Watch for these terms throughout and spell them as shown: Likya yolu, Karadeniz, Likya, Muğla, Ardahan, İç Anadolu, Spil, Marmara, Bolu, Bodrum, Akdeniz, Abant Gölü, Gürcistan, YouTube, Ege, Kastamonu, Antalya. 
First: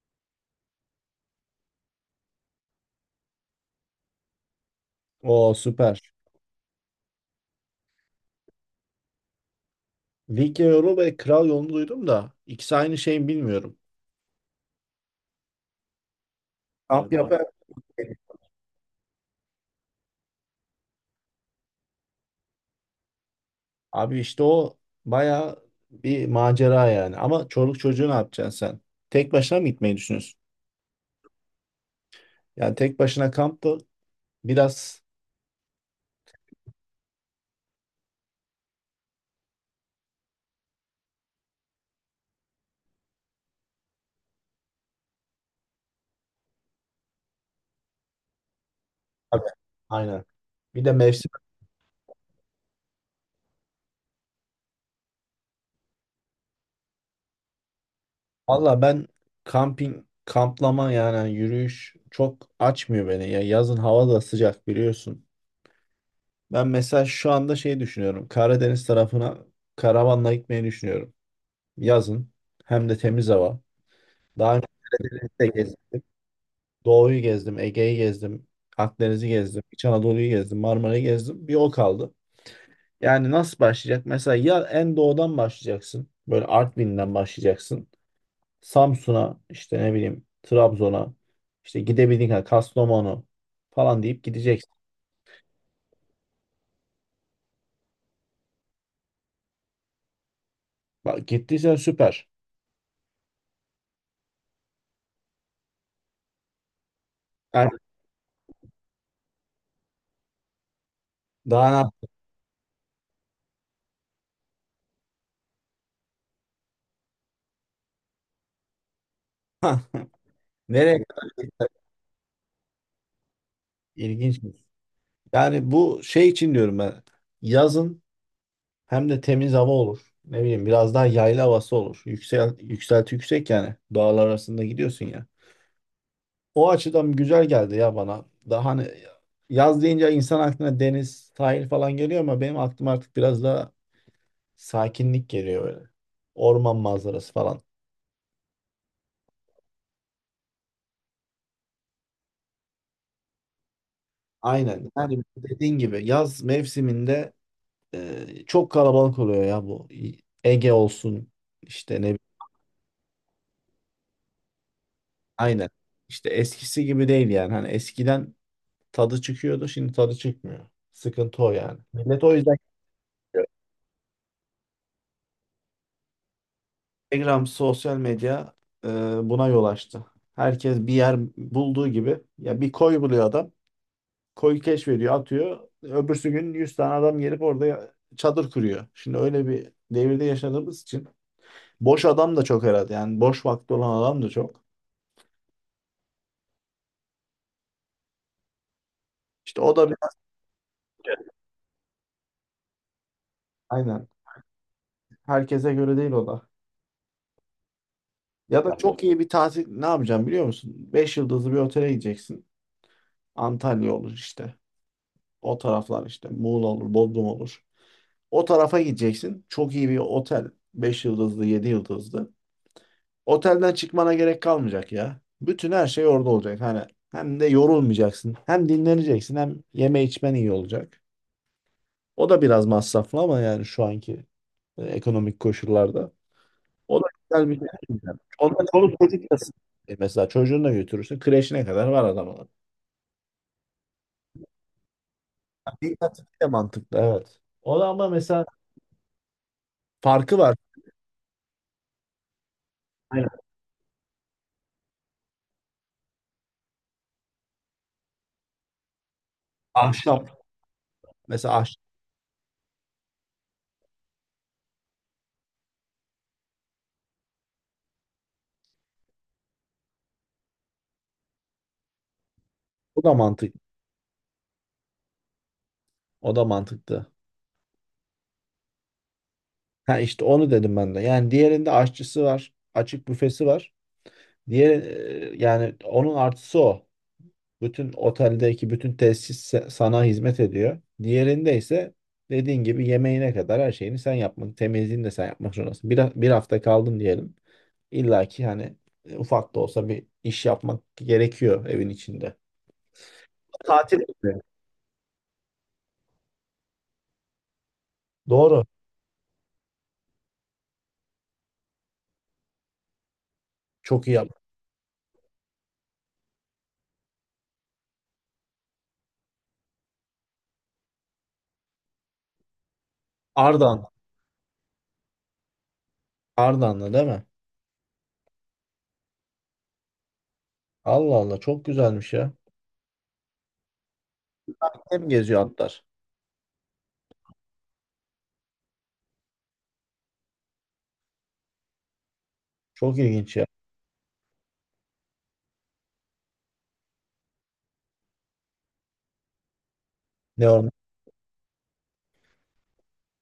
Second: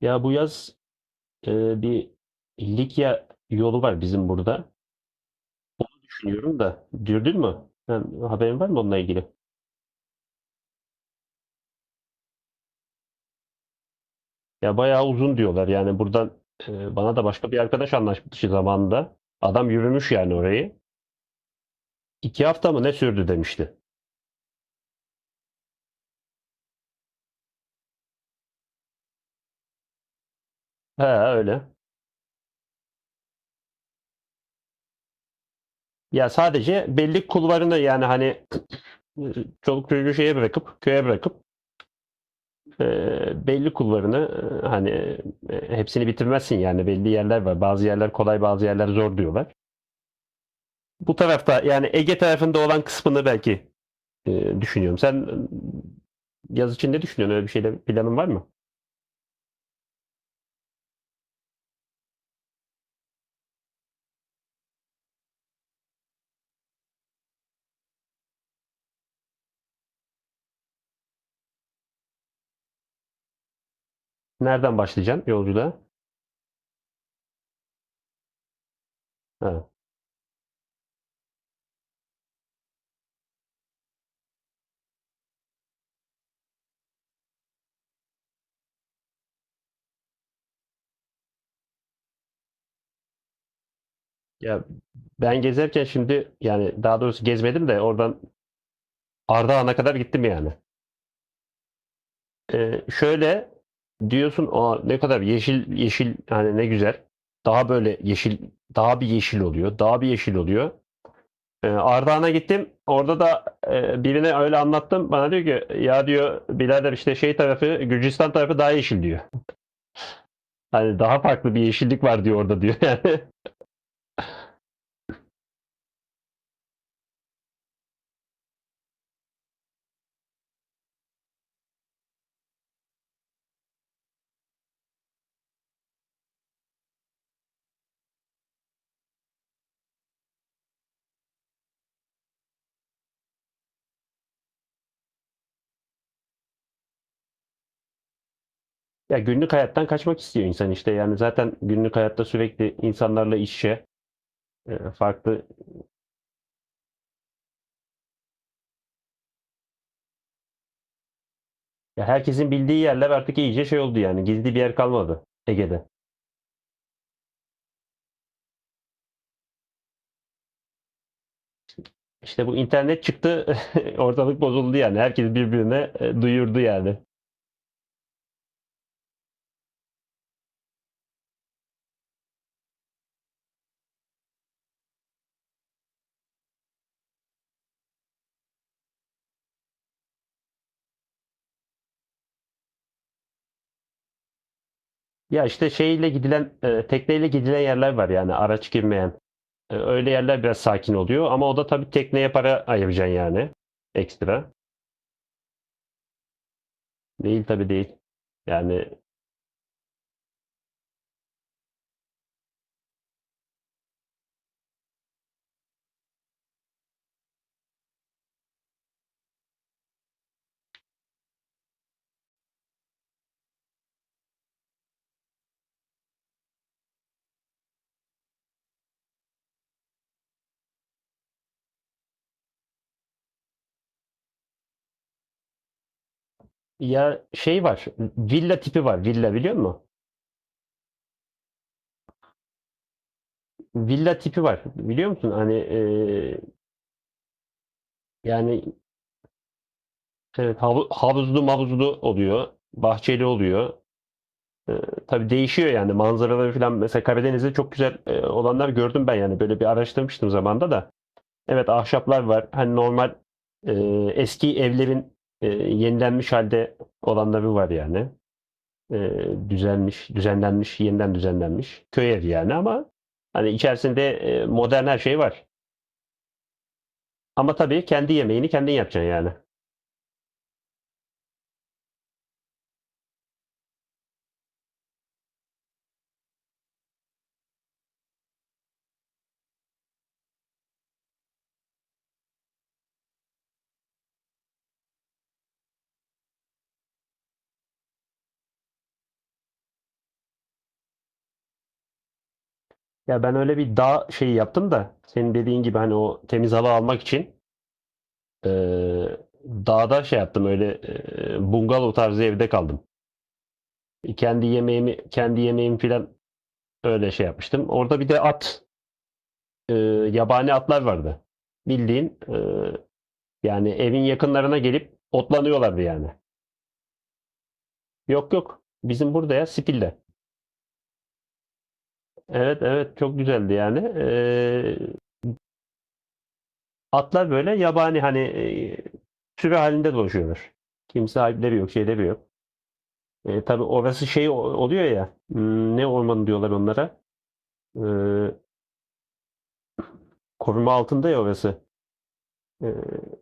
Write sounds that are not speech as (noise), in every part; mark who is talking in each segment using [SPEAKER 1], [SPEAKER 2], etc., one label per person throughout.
[SPEAKER 1] Ya bu yaz bir Likya yolu var bizim burada.
[SPEAKER 2] O süper.
[SPEAKER 1] Düşünüyorum da. Dürdün mü? Sen, haberin var mı onunla ilgili?
[SPEAKER 2] Lig yolu ve kral yolunu duydum da ikisi aynı şey mi bilmiyorum.
[SPEAKER 1] Ya bayağı uzun diyorlar. Yani buradan
[SPEAKER 2] Kamp
[SPEAKER 1] bana
[SPEAKER 2] galiba
[SPEAKER 1] da
[SPEAKER 2] yapar.
[SPEAKER 1] başka bir arkadaş anlaşmıştı zamanında. Adam yürümüş yani orayı. İki hafta mı ne sürdü demişti.
[SPEAKER 2] Abi işte o baya bir macera yani. Ama çoluk çocuğu ne yapacaksın sen? Tek başına mı gitmeyi düşünüyorsun?
[SPEAKER 1] He öyle.
[SPEAKER 2] Yani tek başına kamp da biraz.
[SPEAKER 1] Ya sadece belli kulvarını yani hani e, çoluk çocuğu şeye bırakıp köye bırakıp belli kulvarını e, hani hepsini bitirmezsin yani belli yerler var. Bazı yerler kolay bazı yerler zor
[SPEAKER 2] Tabii.
[SPEAKER 1] diyorlar.
[SPEAKER 2] Aynen. Bir de
[SPEAKER 1] Bu
[SPEAKER 2] mevsim.
[SPEAKER 1] tarafta yani Ege tarafında olan kısmını belki düşünüyorum. Sen yaz için ne düşünüyorsun? Öyle bir şeyle planın var mı?
[SPEAKER 2] Valla ben kamping, kamplama yani hani yürüyüş çok açmıyor beni. Ya yazın hava da sıcak biliyorsun. Ben mesela şu anda şey düşünüyorum. Karadeniz tarafına karavanla gitmeyi düşünüyorum. Yazın. Hem de temiz hava. Daha önce
[SPEAKER 1] Nereden başlayacaksın
[SPEAKER 2] Karadeniz'de
[SPEAKER 1] yolculuğa?
[SPEAKER 2] gezdim. Doğu'yu gezdim, Ege'yi gezdim, Akdeniz'i gezdim,
[SPEAKER 1] Ha.
[SPEAKER 2] İç Anadolu'yu gezdim, Marmara'yı gezdim. Bir o kaldı. Yani nasıl başlayacak? Mesela ya en doğudan başlayacaksın. Böyle Artvin'den başlayacaksın. Samsun'a, işte ne bileyim, Trabzon'a, işte gidebildiğin kadar Kastamonu falan deyip
[SPEAKER 1] Ya
[SPEAKER 2] gideceksin.
[SPEAKER 1] ben gezerken şimdi yani daha doğrusu gezmedim de oradan Ardahan'a kadar gittim yani.
[SPEAKER 2] Bak gittiysen süper.
[SPEAKER 1] Şöyle diyorsun o ne kadar yeşil yeşil hani ne güzel.
[SPEAKER 2] Yani
[SPEAKER 1] Daha böyle yeşil daha bir yeşil oluyor. Daha bir yeşil oluyor.
[SPEAKER 2] daha
[SPEAKER 1] Ardahan'a gittim. Orada da birine öyle anlattım. Bana diyor ki ya diyor birader işte şey tarafı Gürcistan tarafı daha yeşil diyor.
[SPEAKER 2] ne- (laughs)
[SPEAKER 1] Hani
[SPEAKER 2] Nereye?
[SPEAKER 1] daha farklı bir yeşillik var diyor orada diyor yani. (laughs)
[SPEAKER 2] İlginç. Yani bu şey için diyorum ben. Yazın. Hem de temiz hava olur. Ne bileyim biraz daha yayla havası olur. Yükselti yüksek yani. Dağlar arasında gidiyorsun ya. O açıdan güzel geldi ya bana. Daha hani yaz deyince insan aklına deniz, sahil falan geliyor ama benim aklıma artık biraz daha sakinlik geliyor böyle. Orman manzarası falan.
[SPEAKER 1] Ya günlük hayattan kaçmak istiyor insan işte yani zaten günlük hayatta sürekli insanlarla iç içe
[SPEAKER 2] Aynen. Yani
[SPEAKER 1] farklı.
[SPEAKER 2] dediğin gibi yaz mevsiminde çok kalabalık oluyor ya bu. Ege olsun işte ne
[SPEAKER 1] Ya
[SPEAKER 2] bileyim.
[SPEAKER 1] herkesin bildiği yerler artık iyice şey oldu yani gizli bir yer kalmadı
[SPEAKER 2] Aynen.
[SPEAKER 1] Ege'de.
[SPEAKER 2] İşte eskisi gibi değil yani. Hani eskiden tadı çıkıyordu, şimdi tadı çıkmıyor. Sıkıntı o yani. Millet o
[SPEAKER 1] İşte
[SPEAKER 2] yüzden
[SPEAKER 1] bu internet
[SPEAKER 2] gidiyor.
[SPEAKER 1] çıktı, (laughs) ortalık bozuldu yani. Herkes birbirine duyurdu yani.
[SPEAKER 2] Instagram, sosyal medya e, buna yol açtı. Herkes bir yer bulduğu gibi ya bir koy buluyor adam. Koyu keşfediyor, atıyor. Öbürsü gün 100 tane adam gelip orada çadır kuruyor. Şimdi öyle bir devirde yaşadığımız için boş adam da çok herhalde. Yani boş vakti olan adam da çok.
[SPEAKER 1] Ya işte şeyle gidilen, tekneyle gidilen yerler var yani araç girmeyen.
[SPEAKER 2] İşte o da bir.
[SPEAKER 1] Öyle yerler biraz sakin oluyor ama o da tabii tekneye para ayıracaksın yani
[SPEAKER 2] Aynen.
[SPEAKER 1] ekstra.
[SPEAKER 2] Herkese göre değil o da.
[SPEAKER 1] Değil tabii değil.
[SPEAKER 2] Ya da
[SPEAKER 1] Yani
[SPEAKER 2] çok iyi bir tatil ne yapacağım biliyor musun? 5 yıldızlı bir otele gideceksin. Antalya olur işte. O taraflar işte Muğla olur, Bodrum olur. O tarafa gideceksin. Çok iyi bir otel, 5 yıldızlı, 7 yıldızlı. Otelden çıkmana gerek kalmayacak ya. Bütün her şey orada olacak. Hani hem de yorulmayacaksın. Hem dinleneceksin hem yeme içmen iyi olacak. O da biraz masraflı ama yani şu anki ekonomik koşullarda. O da
[SPEAKER 1] ya
[SPEAKER 2] güzel bir
[SPEAKER 1] şey
[SPEAKER 2] şey.
[SPEAKER 1] var, villa
[SPEAKER 2] Ondan
[SPEAKER 1] tipi
[SPEAKER 2] çoluk
[SPEAKER 1] var.
[SPEAKER 2] çocuk
[SPEAKER 1] Villa
[SPEAKER 2] da
[SPEAKER 1] biliyor musun?
[SPEAKER 2] mesela çocuğunu da götürürsün. Kreşine kadar var adamın.
[SPEAKER 1] Villa tipi var. Biliyor musun? Hani e,
[SPEAKER 2] Bir katı bir de mantıklı, evet. O da ama mesela
[SPEAKER 1] yani
[SPEAKER 2] farkı var.
[SPEAKER 1] evet, havuzlu mavuzlu oluyor, bahçeli
[SPEAKER 2] Aynen.
[SPEAKER 1] oluyor. Ee, tabii değişiyor yani manzaraları falan. Mesela Karadeniz'de çok güzel olanlar gördüm ben yani. Böyle bir
[SPEAKER 2] Ahşap.
[SPEAKER 1] araştırmıştım zamanda da.
[SPEAKER 2] Mesela
[SPEAKER 1] Evet
[SPEAKER 2] aşçı.
[SPEAKER 1] ahşaplar var. Hani normal e, eski evlerin yenilenmiş halde olanları var yani. E, Düzelmiş, düzenlenmiş, yeniden düzenlenmiş. Köy evi yani ama
[SPEAKER 2] Bu da
[SPEAKER 1] hani
[SPEAKER 2] mantık.
[SPEAKER 1] içerisinde modern her şey var.
[SPEAKER 2] O da mantıklı.
[SPEAKER 1] Ama tabii kendi yemeğini kendin yapacaksın yani.
[SPEAKER 2] Ha işte onu dedim ben de. Yani diğerinde aşçısı var. Açık büfesi var. Diğer yani onun artısı o. Bütün oteldeki bütün tesis sana hizmet ediyor. Diğerinde ise dediğin gibi yemeğine kadar her şeyini sen yapmak, temizliğini de sen yapmak zorundasın. Bir hafta kaldın diyelim. İlla ki hani ufak da olsa bir iş yapmak gerekiyor evin içinde.
[SPEAKER 1] Ya ben öyle bir
[SPEAKER 2] Tatil
[SPEAKER 1] dağ şeyi
[SPEAKER 2] gibi.
[SPEAKER 1] yaptım da senin dediğin gibi hani o temiz hava almak için
[SPEAKER 2] Doğru.
[SPEAKER 1] Eee, dağda şey yaptım öyle bungalov tarzı evde kaldım.
[SPEAKER 2] Çok iyi yap.
[SPEAKER 1] Kendi yemeğimi filan öyle şey yapmıştım. Orada bir de at eee, yabani atlar vardı. Bildiğin yani
[SPEAKER 2] Ardahan.
[SPEAKER 1] evin yakınlarına gelip otlanıyorlardı yani.
[SPEAKER 2] Ardahan'la değil mi?
[SPEAKER 1] Yok yok bizim burada ya Spil'de.
[SPEAKER 2] Allah Allah çok güzelmiş ya.
[SPEAKER 1] Evet evet çok güzeldi yani.
[SPEAKER 2] Hem geziyor atlar.
[SPEAKER 1] Atlar böyle yabani hani sürü halinde dolaşıyorlar. Kimse sahipleri yok şeyleri yok.
[SPEAKER 2] Çok ilginç ya.
[SPEAKER 1] Tabii orası şey oluyor ya. Ne ormanı diyorlar onlara? Ee,
[SPEAKER 2] Ne onlar?
[SPEAKER 1] Koruma altında ya orası. Ee,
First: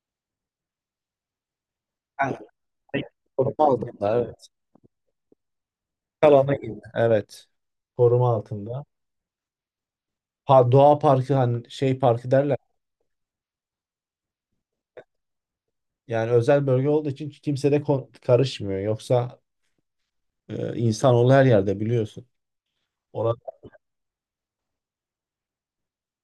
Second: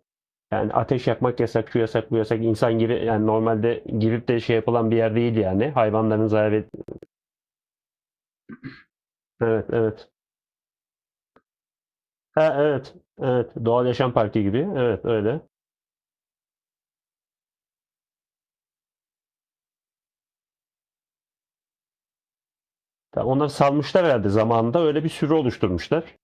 [SPEAKER 1] Yani ateş yakmak yasak, şu yasak, bu
[SPEAKER 2] Yani
[SPEAKER 1] yasak. İnsan yani
[SPEAKER 2] koruma
[SPEAKER 1] normalde
[SPEAKER 2] altında,
[SPEAKER 1] girip de
[SPEAKER 2] evet.
[SPEAKER 1] şey yapılan bir yer değil yani.
[SPEAKER 2] Kalana gibi. Evet. Koruma altında.
[SPEAKER 1] Evet, evet.
[SPEAKER 2] Doğa parkı hani şey parkı
[SPEAKER 1] Ha,
[SPEAKER 2] derler.
[SPEAKER 1] evet, evet. Doğal Yaşam Parkı gibi. Evet, öyle.
[SPEAKER 2] Yani özel bölge olduğu için kimse de karışmıyor. Yoksa insanoğlu her yerde biliyorsun. Orada.
[SPEAKER 1] Onlar salmışlar herhalde zamanında. Öyle bir sürü oluşturmuşlar.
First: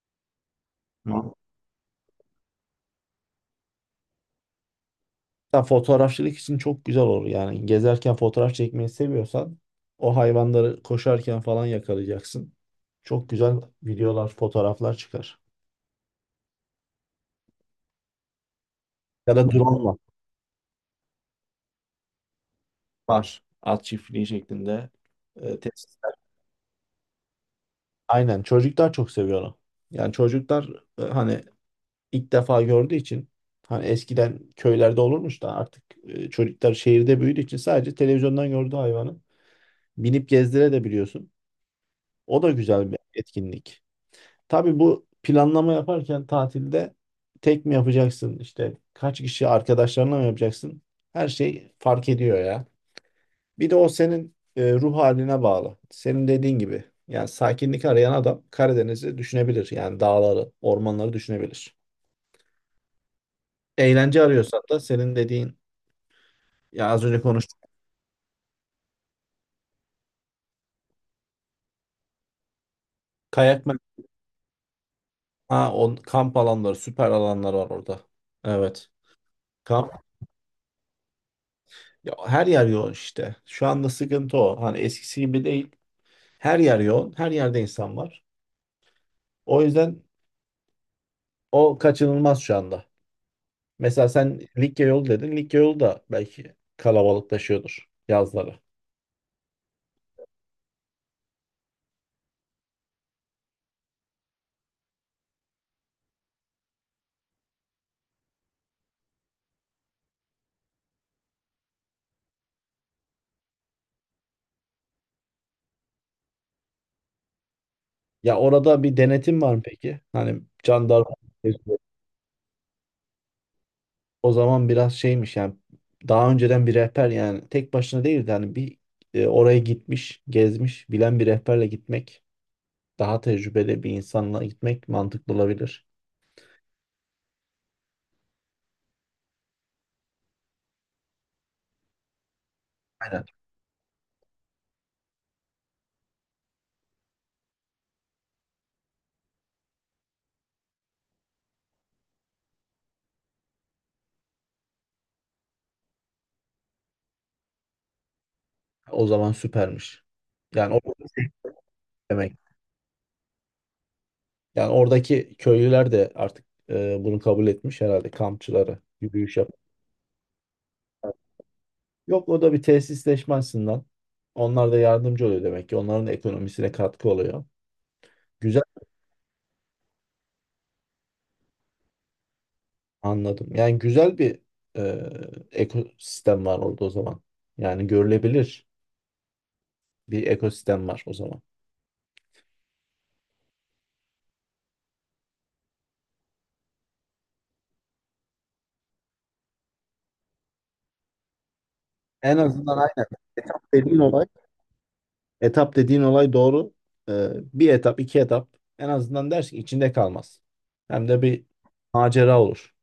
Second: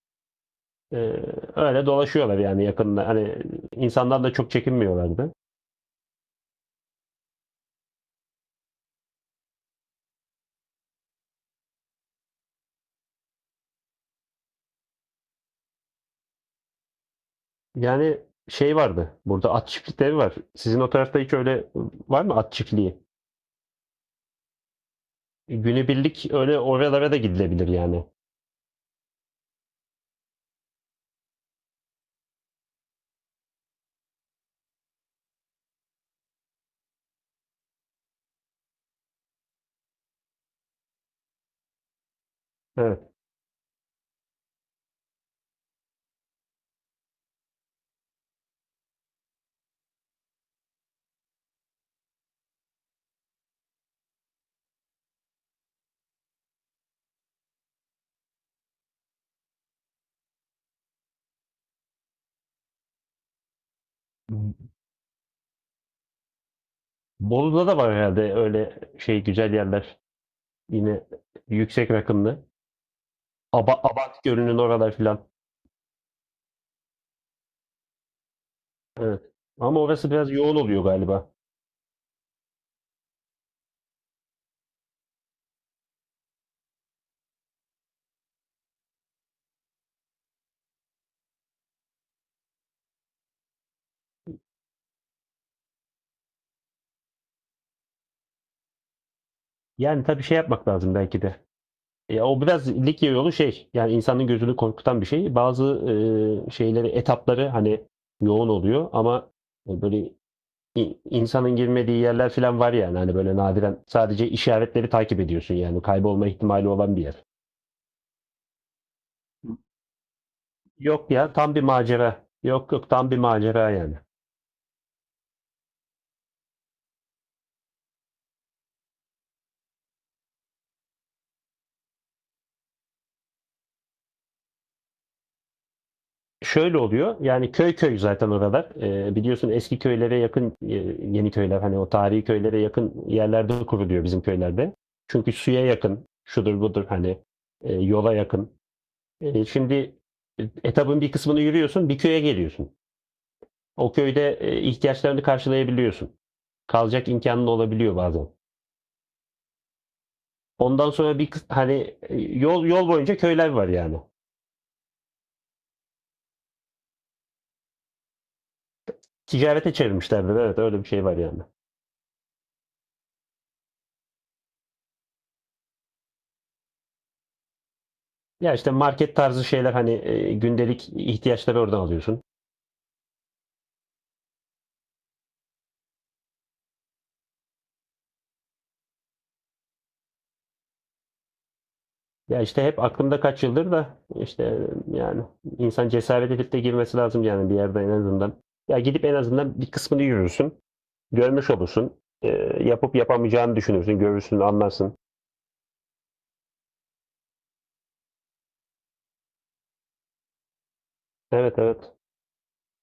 [SPEAKER 1] Ee, Öyle dolaşıyorlar yani yakında. Hani insanlar da çok çekinmiyorlardı.
[SPEAKER 2] Hatta fotoğrafçılık için çok güzel olur. Yani gezerken fotoğraf çekmeyi seviyorsan o hayvanları koşarken falan yakalayacaksın. Çok güzel videolar, fotoğraflar çıkar.
[SPEAKER 1] Yani şey vardı.
[SPEAKER 2] Ya da
[SPEAKER 1] Burada at
[SPEAKER 2] drone.
[SPEAKER 1] çiftlikleri var. Sizin o tarafta hiç öyle var mı at çiftliği?
[SPEAKER 2] Var. At çiftliği şeklinde. Tesisler.
[SPEAKER 1] Günübirlik öyle oralara da gidilebilir yani.
[SPEAKER 2] Aynen. Çocuklar çok seviyor onu. Yani çocuklar hani ilk defa gördüğü için hani eskiden köylerde olurmuş da artık çocuklar şehirde büyüdüğü için sadece televizyondan gördüğü hayvanı binip gezdire de biliyorsun. O da güzel bir
[SPEAKER 1] Evet.
[SPEAKER 2] etkinlik. Tabii bu planlama yaparken tatilde tek mi yapacaksın işte kaç kişi arkadaşlarına mı yapacaksın? Her şey fark ediyor ya. Bir de o senin ruh haline bağlı. Senin dediğin gibi. Yani sakinlik arayan adam Karadeniz'i düşünebilir. Yani dağları, ormanları düşünebilir. Eğlence arıyorsan da senin dediğin ya az önce konuştuk.
[SPEAKER 1] Bolu'da da var herhalde öyle şey güzel yerler. Yine yüksek rakımlı.
[SPEAKER 2] Kayak mı?
[SPEAKER 1] Abant Gölü'nün oralar filan.
[SPEAKER 2] Ha, kamp alanları, süper alanlar var orada. Evet.
[SPEAKER 1] Evet. Ama
[SPEAKER 2] Kamp.
[SPEAKER 1] orası biraz yoğun oluyor galiba.
[SPEAKER 2] Ya her yer yoğun işte. Şu anda sıkıntı o. Hani eskisi gibi değil. Her yer yoğun. Her yerde insan var. O yüzden o kaçınılmaz şu anda. Mesela sen Likya yolu dedin. Likya yolu da belki kalabalıklaşıyordur yazları.
[SPEAKER 1] Yani tabii şey yapmak lazım belki de. Ya o biraz lig yolu şey yani insanın gözünü korkutan bir şey. Bazı şeyleri etapları hani yoğun oluyor ama böyle insanın girmediği yerler falan var yani hani böyle nadiren sadece işaretleri takip ediyorsun yani kaybolma ihtimali olan bir yer.
[SPEAKER 2] Ya orada bir denetim var mı peki? Hani
[SPEAKER 1] Yok
[SPEAKER 2] jandarma
[SPEAKER 1] ya tam bir macera. Yok yok tam bir macera yani.
[SPEAKER 2] o zaman biraz şeymiş yani daha önceden bir rehber yani tek başına değil de hani bir oraya gitmiş, gezmiş, bilen bir rehberle gitmek, daha tecrübeli bir insanla gitmek mantıklı olabilir.
[SPEAKER 1] Şöyle oluyor. Yani köy köy zaten oralar. Biliyorsun eski köylere yakın yeni köyler hani o tarihi köylere yakın
[SPEAKER 2] Aynen.
[SPEAKER 1] yerlerde kuruluyor bizim köylerde. Çünkü suya yakın, şudur budur hani yola yakın. Şimdi etabın bir kısmını yürüyorsun, bir köye geliyorsun. O köyde ihtiyaçlarını karşılayabiliyorsun. Kalacak imkanın olabiliyor bazen.
[SPEAKER 2] O zaman süpermiş. Yani o
[SPEAKER 1] Ondan sonra hani
[SPEAKER 2] demek.
[SPEAKER 1] yol yol boyunca köyler var yani.
[SPEAKER 2] Yani oradaki köylüler de artık bunu kabul etmiş herhalde kampçıları yürüyüş yap.
[SPEAKER 1] Ticarete çevirmişlerdir. Evet öyle bir şey var yani.
[SPEAKER 2] Yok o da bir tesisleşme açısından. Onlar da yardımcı oluyor demek ki. Onların da ekonomisine katkı oluyor.
[SPEAKER 1] Ya
[SPEAKER 2] Güzel.
[SPEAKER 1] işte market tarzı şeyler hani gündelik ihtiyaçları oradan alıyorsun.
[SPEAKER 2] Anladım. Yani güzel bir ekosistem var orada o zaman. Yani görülebilir bir ekosistem var o zaman.
[SPEAKER 1] Ya işte hep aklımda kaç yıldır da işte e, yani insan cesaret edip de girmesi lazım yani bir yerde en azından. Ya gidip en azından bir kısmını yürürsün. Görmüş olursun.
[SPEAKER 2] En azından
[SPEAKER 1] Yapıp
[SPEAKER 2] aynen
[SPEAKER 1] yapamayacağını düşünürsün.
[SPEAKER 2] dediğin olay,
[SPEAKER 1] Görürsün, anlarsın.
[SPEAKER 2] etap dediğin olay doğru. E, bir etap, iki etap en azından dersin içinde kalmaz. Hem de bir
[SPEAKER 1] Evet evet.
[SPEAKER 2] macera olur.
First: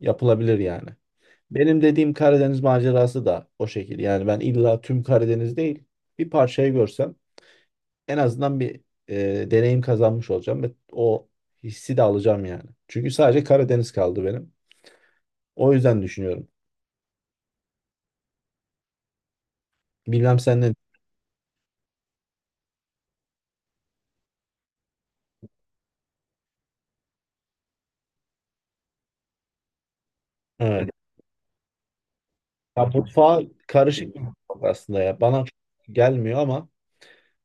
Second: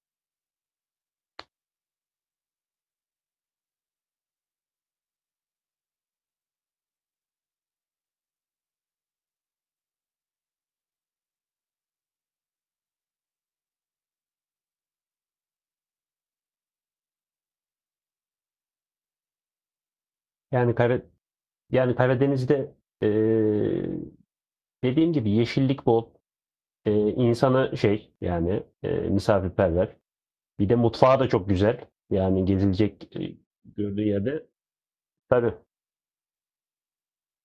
[SPEAKER 2] Yapılabilir yani. Benim dediğim Karadeniz macerası da o şekil. Yani ben illa tüm Karadeniz değil, bir parçayı görsem en azından bir deneyim kazanmış olacağım ve o hissi de alacağım yani. Çünkü sadece Karadeniz kaldı benim. O yüzden düşünüyorum. Bilmem sen ne.
[SPEAKER 1] Yani Kara, yani Karadeniz'de e, dediğim gibi yeşillik bol. İnsanı şey yani misafirperver. Bir de
[SPEAKER 2] Evet.
[SPEAKER 1] mutfağı da çok güzel. Yani
[SPEAKER 2] Ya
[SPEAKER 1] gezilecek
[SPEAKER 2] mutfağı
[SPEAKER 1] gördüğü
[SPEAKER 2] karışık bir
[SPEAKER 1] yerde.
[SPEAKER 2] mutfak aslında ya. Bana
[SPEAKER 1] Tabii.
[SPEAKER 2] çok gelmiyor ama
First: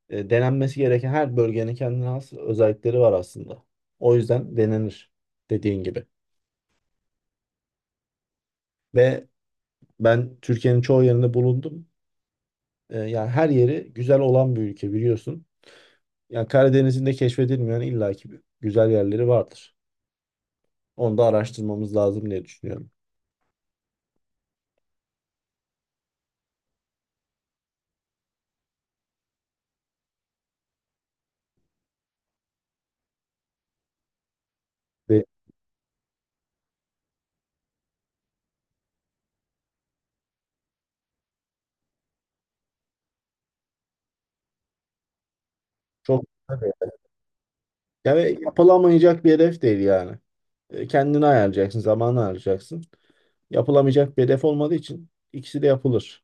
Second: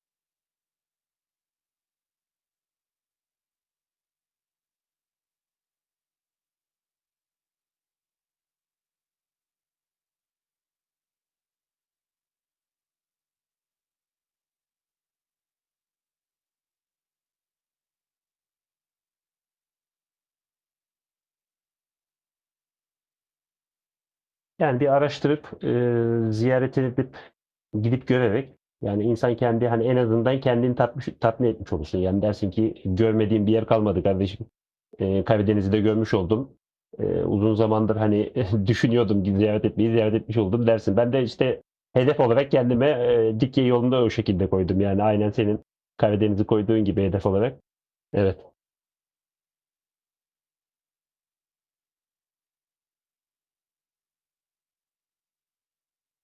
[SPEAKER 2] denenmesi gereken her bölgenin kendine has özellikleri var aslında. O yüzden denenir dediğin gibi. Ve ben Türkiye'nin çoğu yerinde bulundum. Yani her yeri güzel olan bir ülke biliyorsun. Yani Karadeniz'in de keşfedilmeyen illaki bir güzel yerleri vardır. Onu da araştırmamız lazım diye düşünüyorum.
[SPEAKER 1] Yani bir araştırıp ziyaret edip gidip görerek yani insan kendi hani en azından kendini tatmış, tatmin etmiş olursun. Yani dersin ki görmediğim bir yer kalmadı kardeşim.
[SPEAKER 2] Ve
[SPEAKER 1] Karadeniz'i de görmüş oldum. Uzun zamandır hani (laughs) düşünüyordum ki ziyaret etmeyi ziyaret etmiş oldum dersin. Ben de işte hedef olarak kendime Likya yolunda o şekilde koydum. Yani aynen senin
[SPEAKER 2] çok
[SPEAKER 1] Karadeniz'i
[SPEAKER 2] tabii.
[SPEAKER 1] koyduğun gibi hedef olarak.
[SPEAKER 2] Yani
[SPEAKER 1] Evet.
[SPEAKER 2] yapılamayacak bir hedef değil yani. Kendini ayarlayacaksın, zamanı ayarlayacaksın. Yapılamayacak bir hedef olmadığı için ikisi de yapılır.